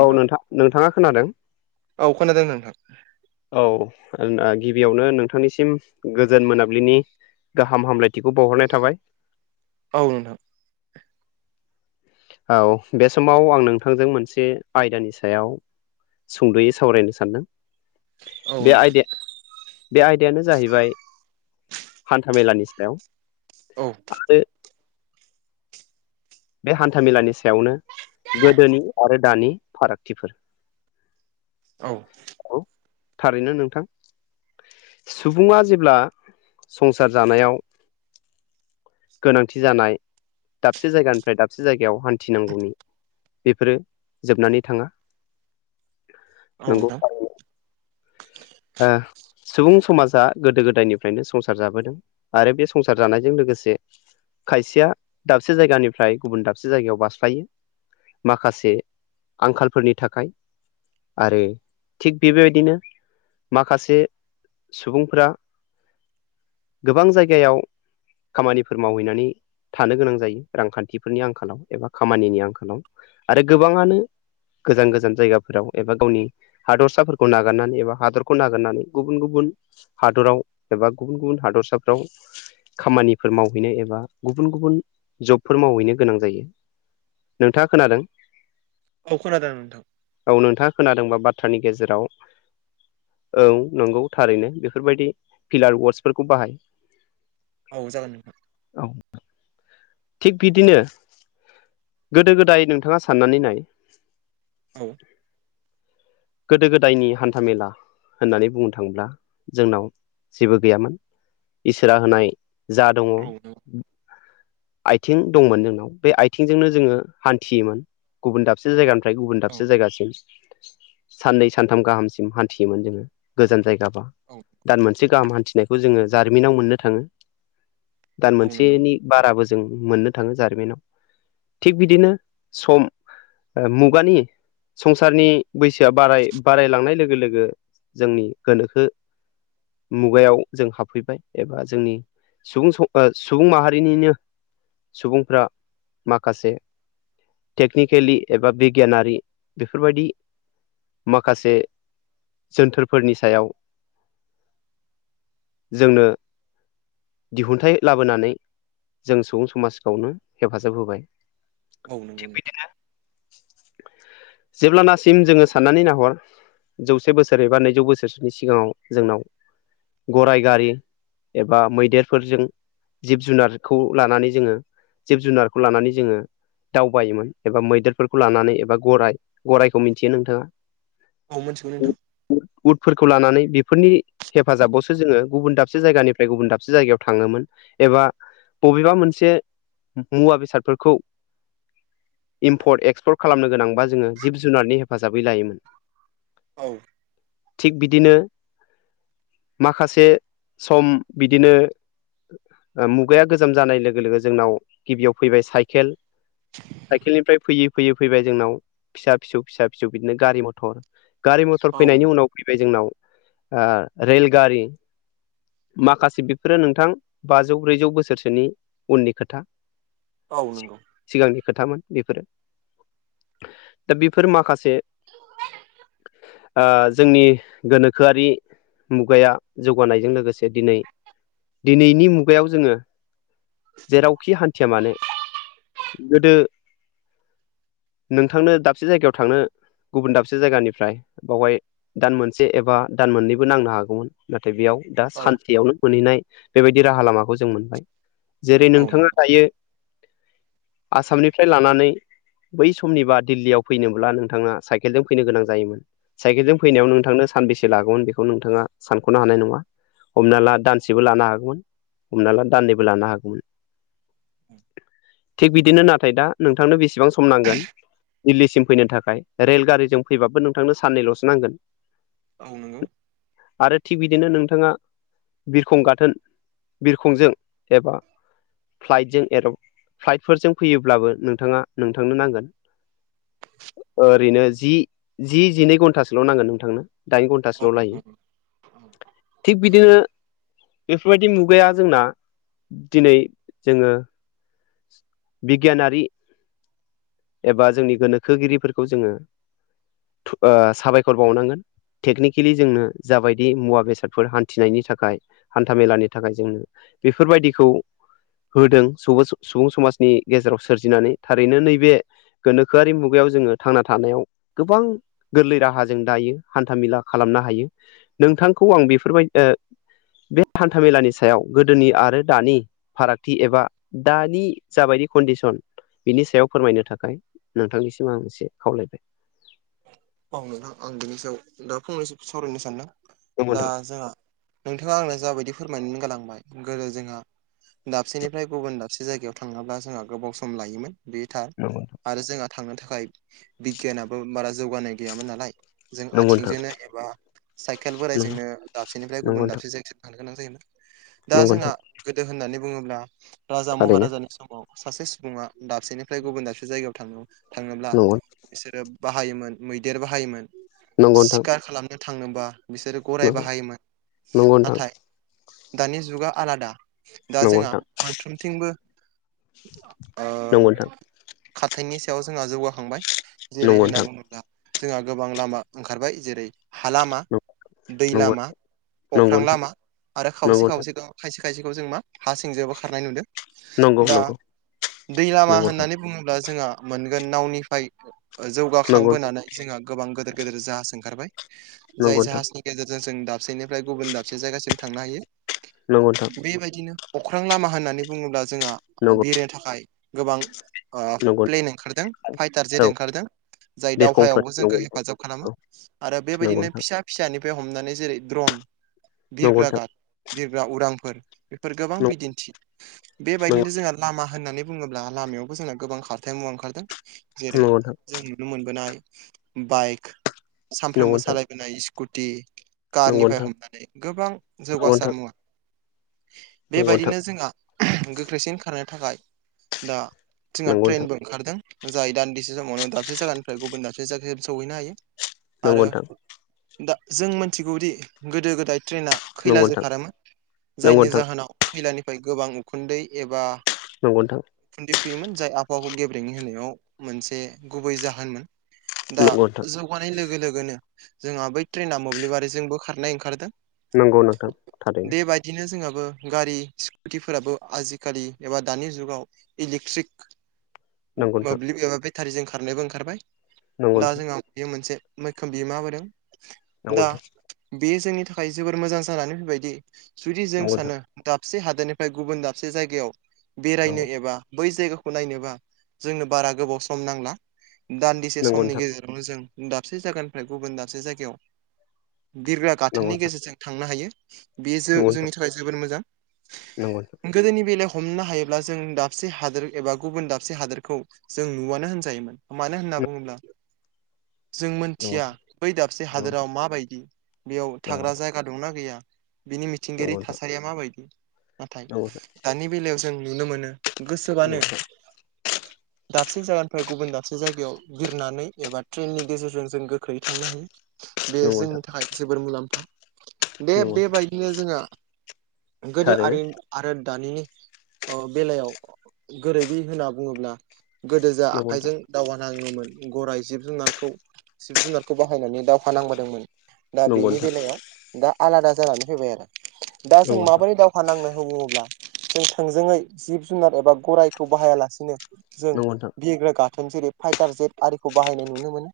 औ नोंथां। नोंथाङा खोनादों? औ खोनादों नोंथां। औ आं ओ गिबियावनो नोंथांनिसिम गोजोन मोनाबिलिनि गाहाम हामलायथिखौ बावहरनाय थाबाय। औ नों थां। औ बे समाव आं नोंथांजों मोनसे आयदानि सायाव सुंद'यै सावरायनो सानदों औ बे नोंथां आयदाया बे आयदायानो जाहैबाय हान्थामेलानि सायाव औ [unintelligible] बे हान्थामेलानि सायावनो गोदोनि आरो दानि फारागथिफोर औ औ थारैनो नोंथां सुबुङा जेब्ला संसार जानायाव गोनांथि जानाय दाबसे जायगानि फ्राय दाबसे जायगायाव हान्थिनांगौनि बेफोरो जोबनानै थाङा। औ नोंगौ नोंथां ओ सुबुं समाजा गोदो गोदायनिफ्रायनो संसार जाबोदों। आरो बे संसार जानायजों लोगोसे खायसेया दाबसे जायगानिफ्राय गुबुन दाबसे जायगायाव बासस्लायो। माखासे आंखालफोरनि थाखाय। आरो थिग बेबायदिनो माखासे सुबुंफोरा गोबां जायगायाव खामानिफोर मावहैनानै थानो गोनां जायो रांखान्थिफोरनि आंखालाव। एबा खामानिनि आंखालाव आरो गोबाङानो गोजान गोजान जायगाफोराव एबा गावनि हादरसाफोरखौ नागारनानै एबा हादर खौ नागिरनानै गुबुन गुबुन हादराव एबा गुबुन गुबुन हादरसाफ्राव खामानिफोर मावहैनो एबा गुबुन गुबुन जबफोर मावहैनो गोनां जायो। नोंथाङा खोनादों। अखोनादोंन नोंथां। औ नोंथाङा खोनादोंबा बाथ्रानि गेजेराव औ नंगौ थारैनो बेफोरबायदि फिलार वासफोरखौ बाहाय औ जागोन नोंथां। औ थिग बिदिनो गोदो गोदाय नोंथाङा साननानै नाय औ गोदो गोदायनि हान्थामेला होननानै बुंनो थाङोब्ला जोंनाव जेबो गैयामोन। इसोरा होनाय जा दङ। औ आथिं दंमोन नोंनाव बे आथिंजोंनो जोङो हान्थियोमोन गुबुन दाबसे जायगानि ओमफ्राय गुबुन औ दाबसे जायगासिम साननै सानथाम गाहामसिम हान्थियोमोन जोङो गोजान जायगाबा औ दान मोनसे गाहाम हान्थिनायखौ जोङो जारिमिनाव मोननो थाङो दान औ नंगौ मोनसेनि- बाराबो जों मोननो थाङो जारिमिनाव थिग बिदिनो सम मुगानि संसारनि बैसो बाराय बारायलांनाय लोगो लोगो जोंनि गोनोखो मुगायाव जों हाबफैबाय एबा जोंनि सुबुं सुबुं माहारिनिनो सुबुंफ्रा माखासे टेकनिकेलि एबा बिगियानारि बेफोरबायदि माखासे जोनथोरफोरनि सायाव जोंनो दिहुनथाइ लाबोनानै जों सुबुं समाजखौनो हेफाजाब होबाय। औ नंगौ थि नोंथां बिदिनो जेब्लाना सिम जोङो साननानै नाहर जौसे बोसोर एबा नैजौ बोसोरसोनि सिगाङाव जोंनाव गरराय गारि एबा मैदेरफोरजों जिब जुनारखौ लानानै जोङो जिब जुनारखौ लानानै जोङो दावबायोमोन एबा मैदेरफोरखौ लानानै एबा गराइ गराइखौ मिथियो नोंथाङा औ मोनथिगोन नोंथां। उदफोरखौ लानानै बेफोरनि हेफाजाबावसो जोङो गुबुन दाबसे जायगानिफ्राय गुबुन दाबसे जायगायाव थाङोमोन एबा बबेबा मोनसे मुवा बेसादफोरखौ इम्पर्ट एक्सपर्ट खालामनो गोनांबा जोङो जिब जुनारनि हेफाजाबै लायोमोन। औ थिग बिदिनो माखासे सम बिदिनो मुगाया गोजाम जानाय लोगो लोगो जोंनाव गिबियाव फैबाय साइकेल साइकेलनिफ्राय फैयै फैयै फैबाय जोंनाव फिसा फिसौ फिसा फिसौ बिदिनो गारि मथर गारि मथर औ फैनायनि उनाव फैबाय जोंनाव रेलगारि माखासे बेफोरो नोंथां बाजौ ब्रैजौ बोसोरसोनि उननि खोथा। औ नोंगौ। सिगांनि खोथामोन बेफोरो दा बेफोर माखासे जोंनि गोनोखोआरि मुगाया जौगानायजों लोगोसे दिनै दिनैनि मुगायाव जोङो जेरावखि हान्थिया मानो। गोदो नोंथांनो दाबसे जायगायाव थांनो गुबुन दाबसे जायगानिफ्राय बावहाय दान मोनसे एबा दान मोननैबो नांनो हागौमोन। नाथाय बेयाव दा औ सानसेयावनो मोनहैनाय बेबायदि राहा लामाखौ जों मोनबाय जेरै औ नोंथाङा नंगौ थायो आसामनिफ्राय लानानै बै समनिबा दिल्लीयाव फैनोब्ला नोंथाङा साइकेलजों फैनो गोनां जायोन साइकेलजों फैनायाव नोंथांनो सानबेसे लागौमोन बे खौ नोंथाङा सानख'नो हानाय नङा। हमना ला दानसेबो लानो हागौमोन हमना ला दान्नैबो लानो हागौमोन औ थिग बिदिनो नाथाय दा नोंथांनो बेसेबां सम नांगोन दिल्लीसिम फैनो थाखाय रेलगारिजों फैबाबो नोंथांनो साननैल'सो नांगोन। औ नंगौ। आरो थिग बिदिनो नोंथाङा बिरखं गाथोन बिरखंजों एबा फ्लाइटजों ए फ्लाइटफोरजों फैयोब्लाबो नोंथाङा नोंथांनो नांगोन। ओरैनो जि जि जिनै घन्टासोल' नांगोन नोंथांनो दाइन औ घन्टासोल' लायो। थिग बिदिनो बेफोरबायदि मुगाया जोंना दिनै जोङो बिगियानारि एबा जोंनि गोनोखोगिरिफोरखौ जोङो साबायखर बावनांगोन। टेकनिकेलि जोंनो जाबायदि मुवा बेसादफोर हान्थिनायनि थाखाय हान्थाामेलानि थाखाय जोंनो बेफोरबायदिखौ होदों स सुबुं समाजनि गेजेराव सोरजिनानै थारैनो नैबे गोनोखोआरि मुगायाव जोङो थांना थानायाव गोबां गोरलै राहाजों दायो हान्थामेला खालामनो हायो नोंथांखौ आं बेफोरबायदि ओं बे हान्था मेलानि सायाव गोदोनि आरो दानि फारागथि एबा दानि जाबायदि कन्डिसन बिनि सायाव फोरमायनो थाखाय नोंथांनिसिम आं एसे खावलायबाय। बावनोां आं बिनि सायाव दा फंनैसो सावरायनो सानदों नंगौ दा नोंथां जोंहा नोंथाङा आंना जाबायदि फोरमायनानै गालांबाय गोदो जोंहा दाबसेनिफ्राय गुबुन दाबसे खाबसे जायगायाव थाङाब्ला जोंहा गोबाव सम लायोमोन बे थार। लोगो आरो जोंहा थांनो थाखाय बिगियानाबो बारा जौगानाय गैयामोन नालाय जों नंगौ नोंथां आथिंजोंनो एबा साइकेल नंगौ बोराइजोंनो दाबसेनिफ्राय नंगौ गुबुन नोंथां दाबसे जायगासिम नो गोनां जायोमोन दा नंगौ जोंहा नोंथां गोदो होननानै बुङोब्ला राजा थारैनो महाराजानि समाव सासे सुबुङा दाबसेनिफ्राय गुबुन दाबसे जायगायाव थां थाङोब्ला नंगौ बिसोरो बाहायोमोन मैदेर बाहायोमोन नंगौ नोंथां सिखार खालामनो थांनोबा बिसोरो गराय नंगौ बाहायोमोन नंगौ नाथाय दानि जुगा आलादा दा जोंहा नोंथां मोनफ्रोमथिंबो ओं नंगौ नोंथां नंगौ नोंथां खाथायनि सायाव जोंहा जौगाखांबाय जेरै नंगौ नोंथां होनना बुङोब्ला जोंहा गोबां लामा ओंखारबाय जेरै हालामा दै नंगौ लामा नंगौ अख्रां नोंथां लामा आरो खावसे नंगौ नोंथां खावसेखौ दं खायसे खायसेखौ जों मा हा सिंजोंाबबो खारनाय नुदों। नंगौ दा नंगौ दै लामा नंगौ होननानै बुङोब्ला जोंहा मोनगोन नावनिफ्राय नंगौ जौगाखांबोनानै जोंहा गोबां गेदेर गेदेर जाहाज ओंखारबाय जाय नंगौ नोंथां जाहाजनि गेजेरजों जों दाबसेनिफ्राय गुबुन दाबसे जायगासिम थांनो हायो नंगौ नोंथां बेबायदिनो अख्रां लामा होननानै बुङोब्ला जोंहा नंगौ बिरनो थाखाय गोबां ओ नंगौ प्लेन ओंखारदों फाइटार जेट नोंथां औ ओंखारदों जाय दाव बिरखंफोर हायावबो नंगौ जोंखौ नोंथां हेफाजाब खालामो औ आरो नंगौ बेबायदिनो फिसा फिसानिफ्राय हमनानै जेरै द्रन बिरग्रा नोंथां गार बिरग्रा उरांफोर बेफोर गोबां बिदिन्थि नंगौ बेबायदिनो जोंहा लामा होननानै बुङोब्ला लामायावबो जोंना गोबां खारथाय मुवा ओंखारदों जेरै नोंथां जों नुनो मोनबोनाय बाइक नंगौ सानफ्रोमबो नोंथां सालायबोनाय स्कुटि कारनिफ्राय नंगौ हमनानै गोबां जौगासार नोंथां मुवा नंगौ नोंथां बेबायदिनो जोंहा गोख्रैसिन खारनो थाखाय दा जोंहा नंगौ नोंथां ट्रेनबो ओंखारदों। जायै दान्दिसे समावनो दाबसे जायगानिफ्राय गुबुन दाबसे जायायाव सौहैनो हायो। नंगौ आरो नोंथां दा जों मिथिगौदि गोदो गोदाय ट्रेना खैलाजों खारोमोन नंगौ जायनि नोंथां जाहोनाव खैलानिफ्राय गोबां उखुन्दै एबा नंगौ नोंथां। खुन्न्दैफुयोमोन जाय आबहावाखौ गेब्रेै होनायाव मोनसे गुबै जाहोनमोन दा जौगानाय लोगो लोगोनो जोंहा बै ट्रेना मोब्लिबारिजोंबो खारनाय ओंखारदों। नंगौ नोंथां थारैनो। बिदिनो जोंहाबो गारि स्कुटिफोराबो आजिखालि एबा दानि जुगाव इलेकट्रिक [inaudible] नोंथां मोब्लिब एबा बेटारिजों खारनायबो ओंखारबाय नंगौ दा जोंहा बियो मोनसे मैखोम बिहोमाहोदों दा नोंथां बेयो जोंनि थाखाय जोबोर मोजां जानानै फैबायदि जुदि जों नंगौ नोंथां सानो दाबसे हादोरनिफ्राय गुबुन दाबसे जायगायाव नंगौ बेरायनो एबा बै जायगाखौ नायनोबा जोंनो बारा गोबाव सम नांला दान्दिसे समनि नोंथां गेजे रावनो जों दाबसे जायगानिफ्राय गुबुन दाबसे जायगायाव बिरग्रा नंगौ नंगौ नोंथां नंगौ गाथोननि नोंथां गेजेरजों थांनो हायो बेयो नंगौ नोंथां जों जोंनि थाखाय जोबोर मोजां नंगौ नोंथां गोदोनि बेलायाव हमनो हायोब्ला जों दाबसे हादोर एबा गुबुन दाबसे हादोरखौ जों नुआनो होनजायोमोन मानो होना बुङोब्ला जों नंगौ मोनथिया नोंथां बै दाबसे नंगौ नोंथां हादोराव माबायदि बेयाव नंगौ नोंथां नंगौ नोंथां थाग्रा जायगा दंना गैया बिनि नंगौ मिथिंगायारि थासारिया माबायदि नाथाय नोंथां दानि बेलायाव जों नुनो मोनो गोसोबानो दाबसे जायगानिफ्राय गुबुन दाबसे जायगायाव बिरनानै एबा ट्रेननि गेजेरजों जों गोख्रै थांनो हायो बे नंगौ जोंनि थाखाय जोबोर मुलाम्फा दे नोंथां बेबायदिनो जोंङाहा गोदो थारैनो आरि आरो दानिनि ओ बेलायाव गोरोबै होनना बुङोब्ला गोदो जा नंगौ नोंथां आखाइजों दावगानाङोमोन गराइ जिब जुनारखौ जिब जुनारखौ बाहायनानै दावहा नांबोदोंमोन दा नंगौ बेनि नोंथां बेलायाव दा आलादा जानानै फैबाय आरो दा जों माबोरै दा फानांनो होबायोब्ला जों थोंजोङै जिब जुनार एबा गराइखौ बाहायालासिनो जों नंगौ नोंथां बिग्रा गाथोन जेरै फाइटार जेट आरिखौ बाहायनाय नुनो मोनो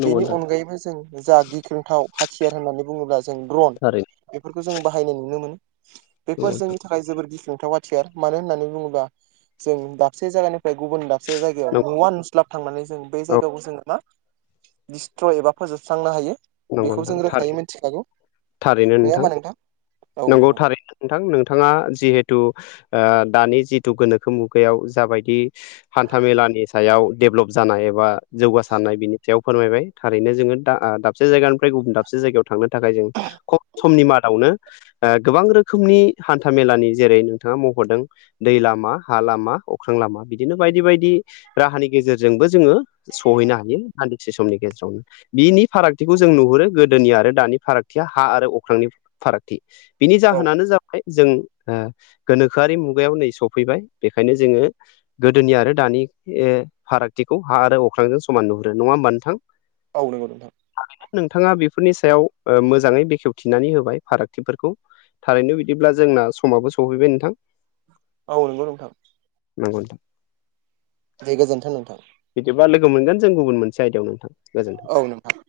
नंगौ बेनि नोंथां नंगौ नोंथां अनगायैबो जों जा गिख्रोंथाव हाथियार होननानै बुङोब्ला जों द्रन थारैनो बेफोरखौ जों बाहायनाय नुनो मोनो नंगौ बेफोर जोंनि था खाय जोबोर गिस्रंथाव आाथिार मानो होननानै बुङोब्ला जों दाबसे जायगानिफ्राय गुबुन दाबसे जायगायाव नोंथां नुवा नुस्लाब थांनानै जों बे औ जायगाखौ जोङो मा दिडिस्ट्र' एबा फोजोबस्रांनो हायो। नंगौ बेखौ नोंथां जों रोखायै थारैनो मिथिखागौ नङा होमबा नोंथां औ नंगौ नोंथां। थारैनो नोंथां नोंथाङा जिहेथु ओ दानि जिथु गोनोखो मुगायाव जाबायदि हान्था मेलानि सायाव डेभलप जानाय एबा जौगासारनाय बिनि सायाव फोरमायबाय थारैनो जोङो दा दा दाबसे जायगानिफ्राय गुबुन दाबसे जायगायाव थांनो थाखाय जों खम समनि मादावनो गोबां रोखोमनि हान्था मेलानि जेरै नोंथाङा मखदों दै लामा हा लामा अख्रां लामा बिदिनो बायदि बायदि राहानि गेजेरजों जोंबो जोङो सहैनो हायो दान्दिसे समनि गेजेरावनो बिनि फाराग थिखौ जों नुहुरो गोदोनि आरो दानि फारागथिया हा आरो अख्रांनि फारागथि। बिनि औ जाहोनानो जाबाय जों ओ गोनोखोआरि मुगायाव नै सफैबाय बेखायनो जोङो गोदोनि आरो दानि फारागथिखौ हा आरो अख्रांजों समान नुहुरो नङा होमबा नोंथां। औ नंगौ नोंथां नोंथाङा बेफोरनि सायाव मोजाङै बेखेवथिनानै होबाय फारागथिफोरखौ थारैनो बिदिब्ला जोंना समाबो सौहैबाय नोंथां औ नोंगौ नोंथां नंगौ नोंथां दे गोजोन्थों नोंथां बिदिबा लोगो मोनगोन जों गुबुन मोनसे आयदायाव नोंथां गोजोन्थों औ नोंथां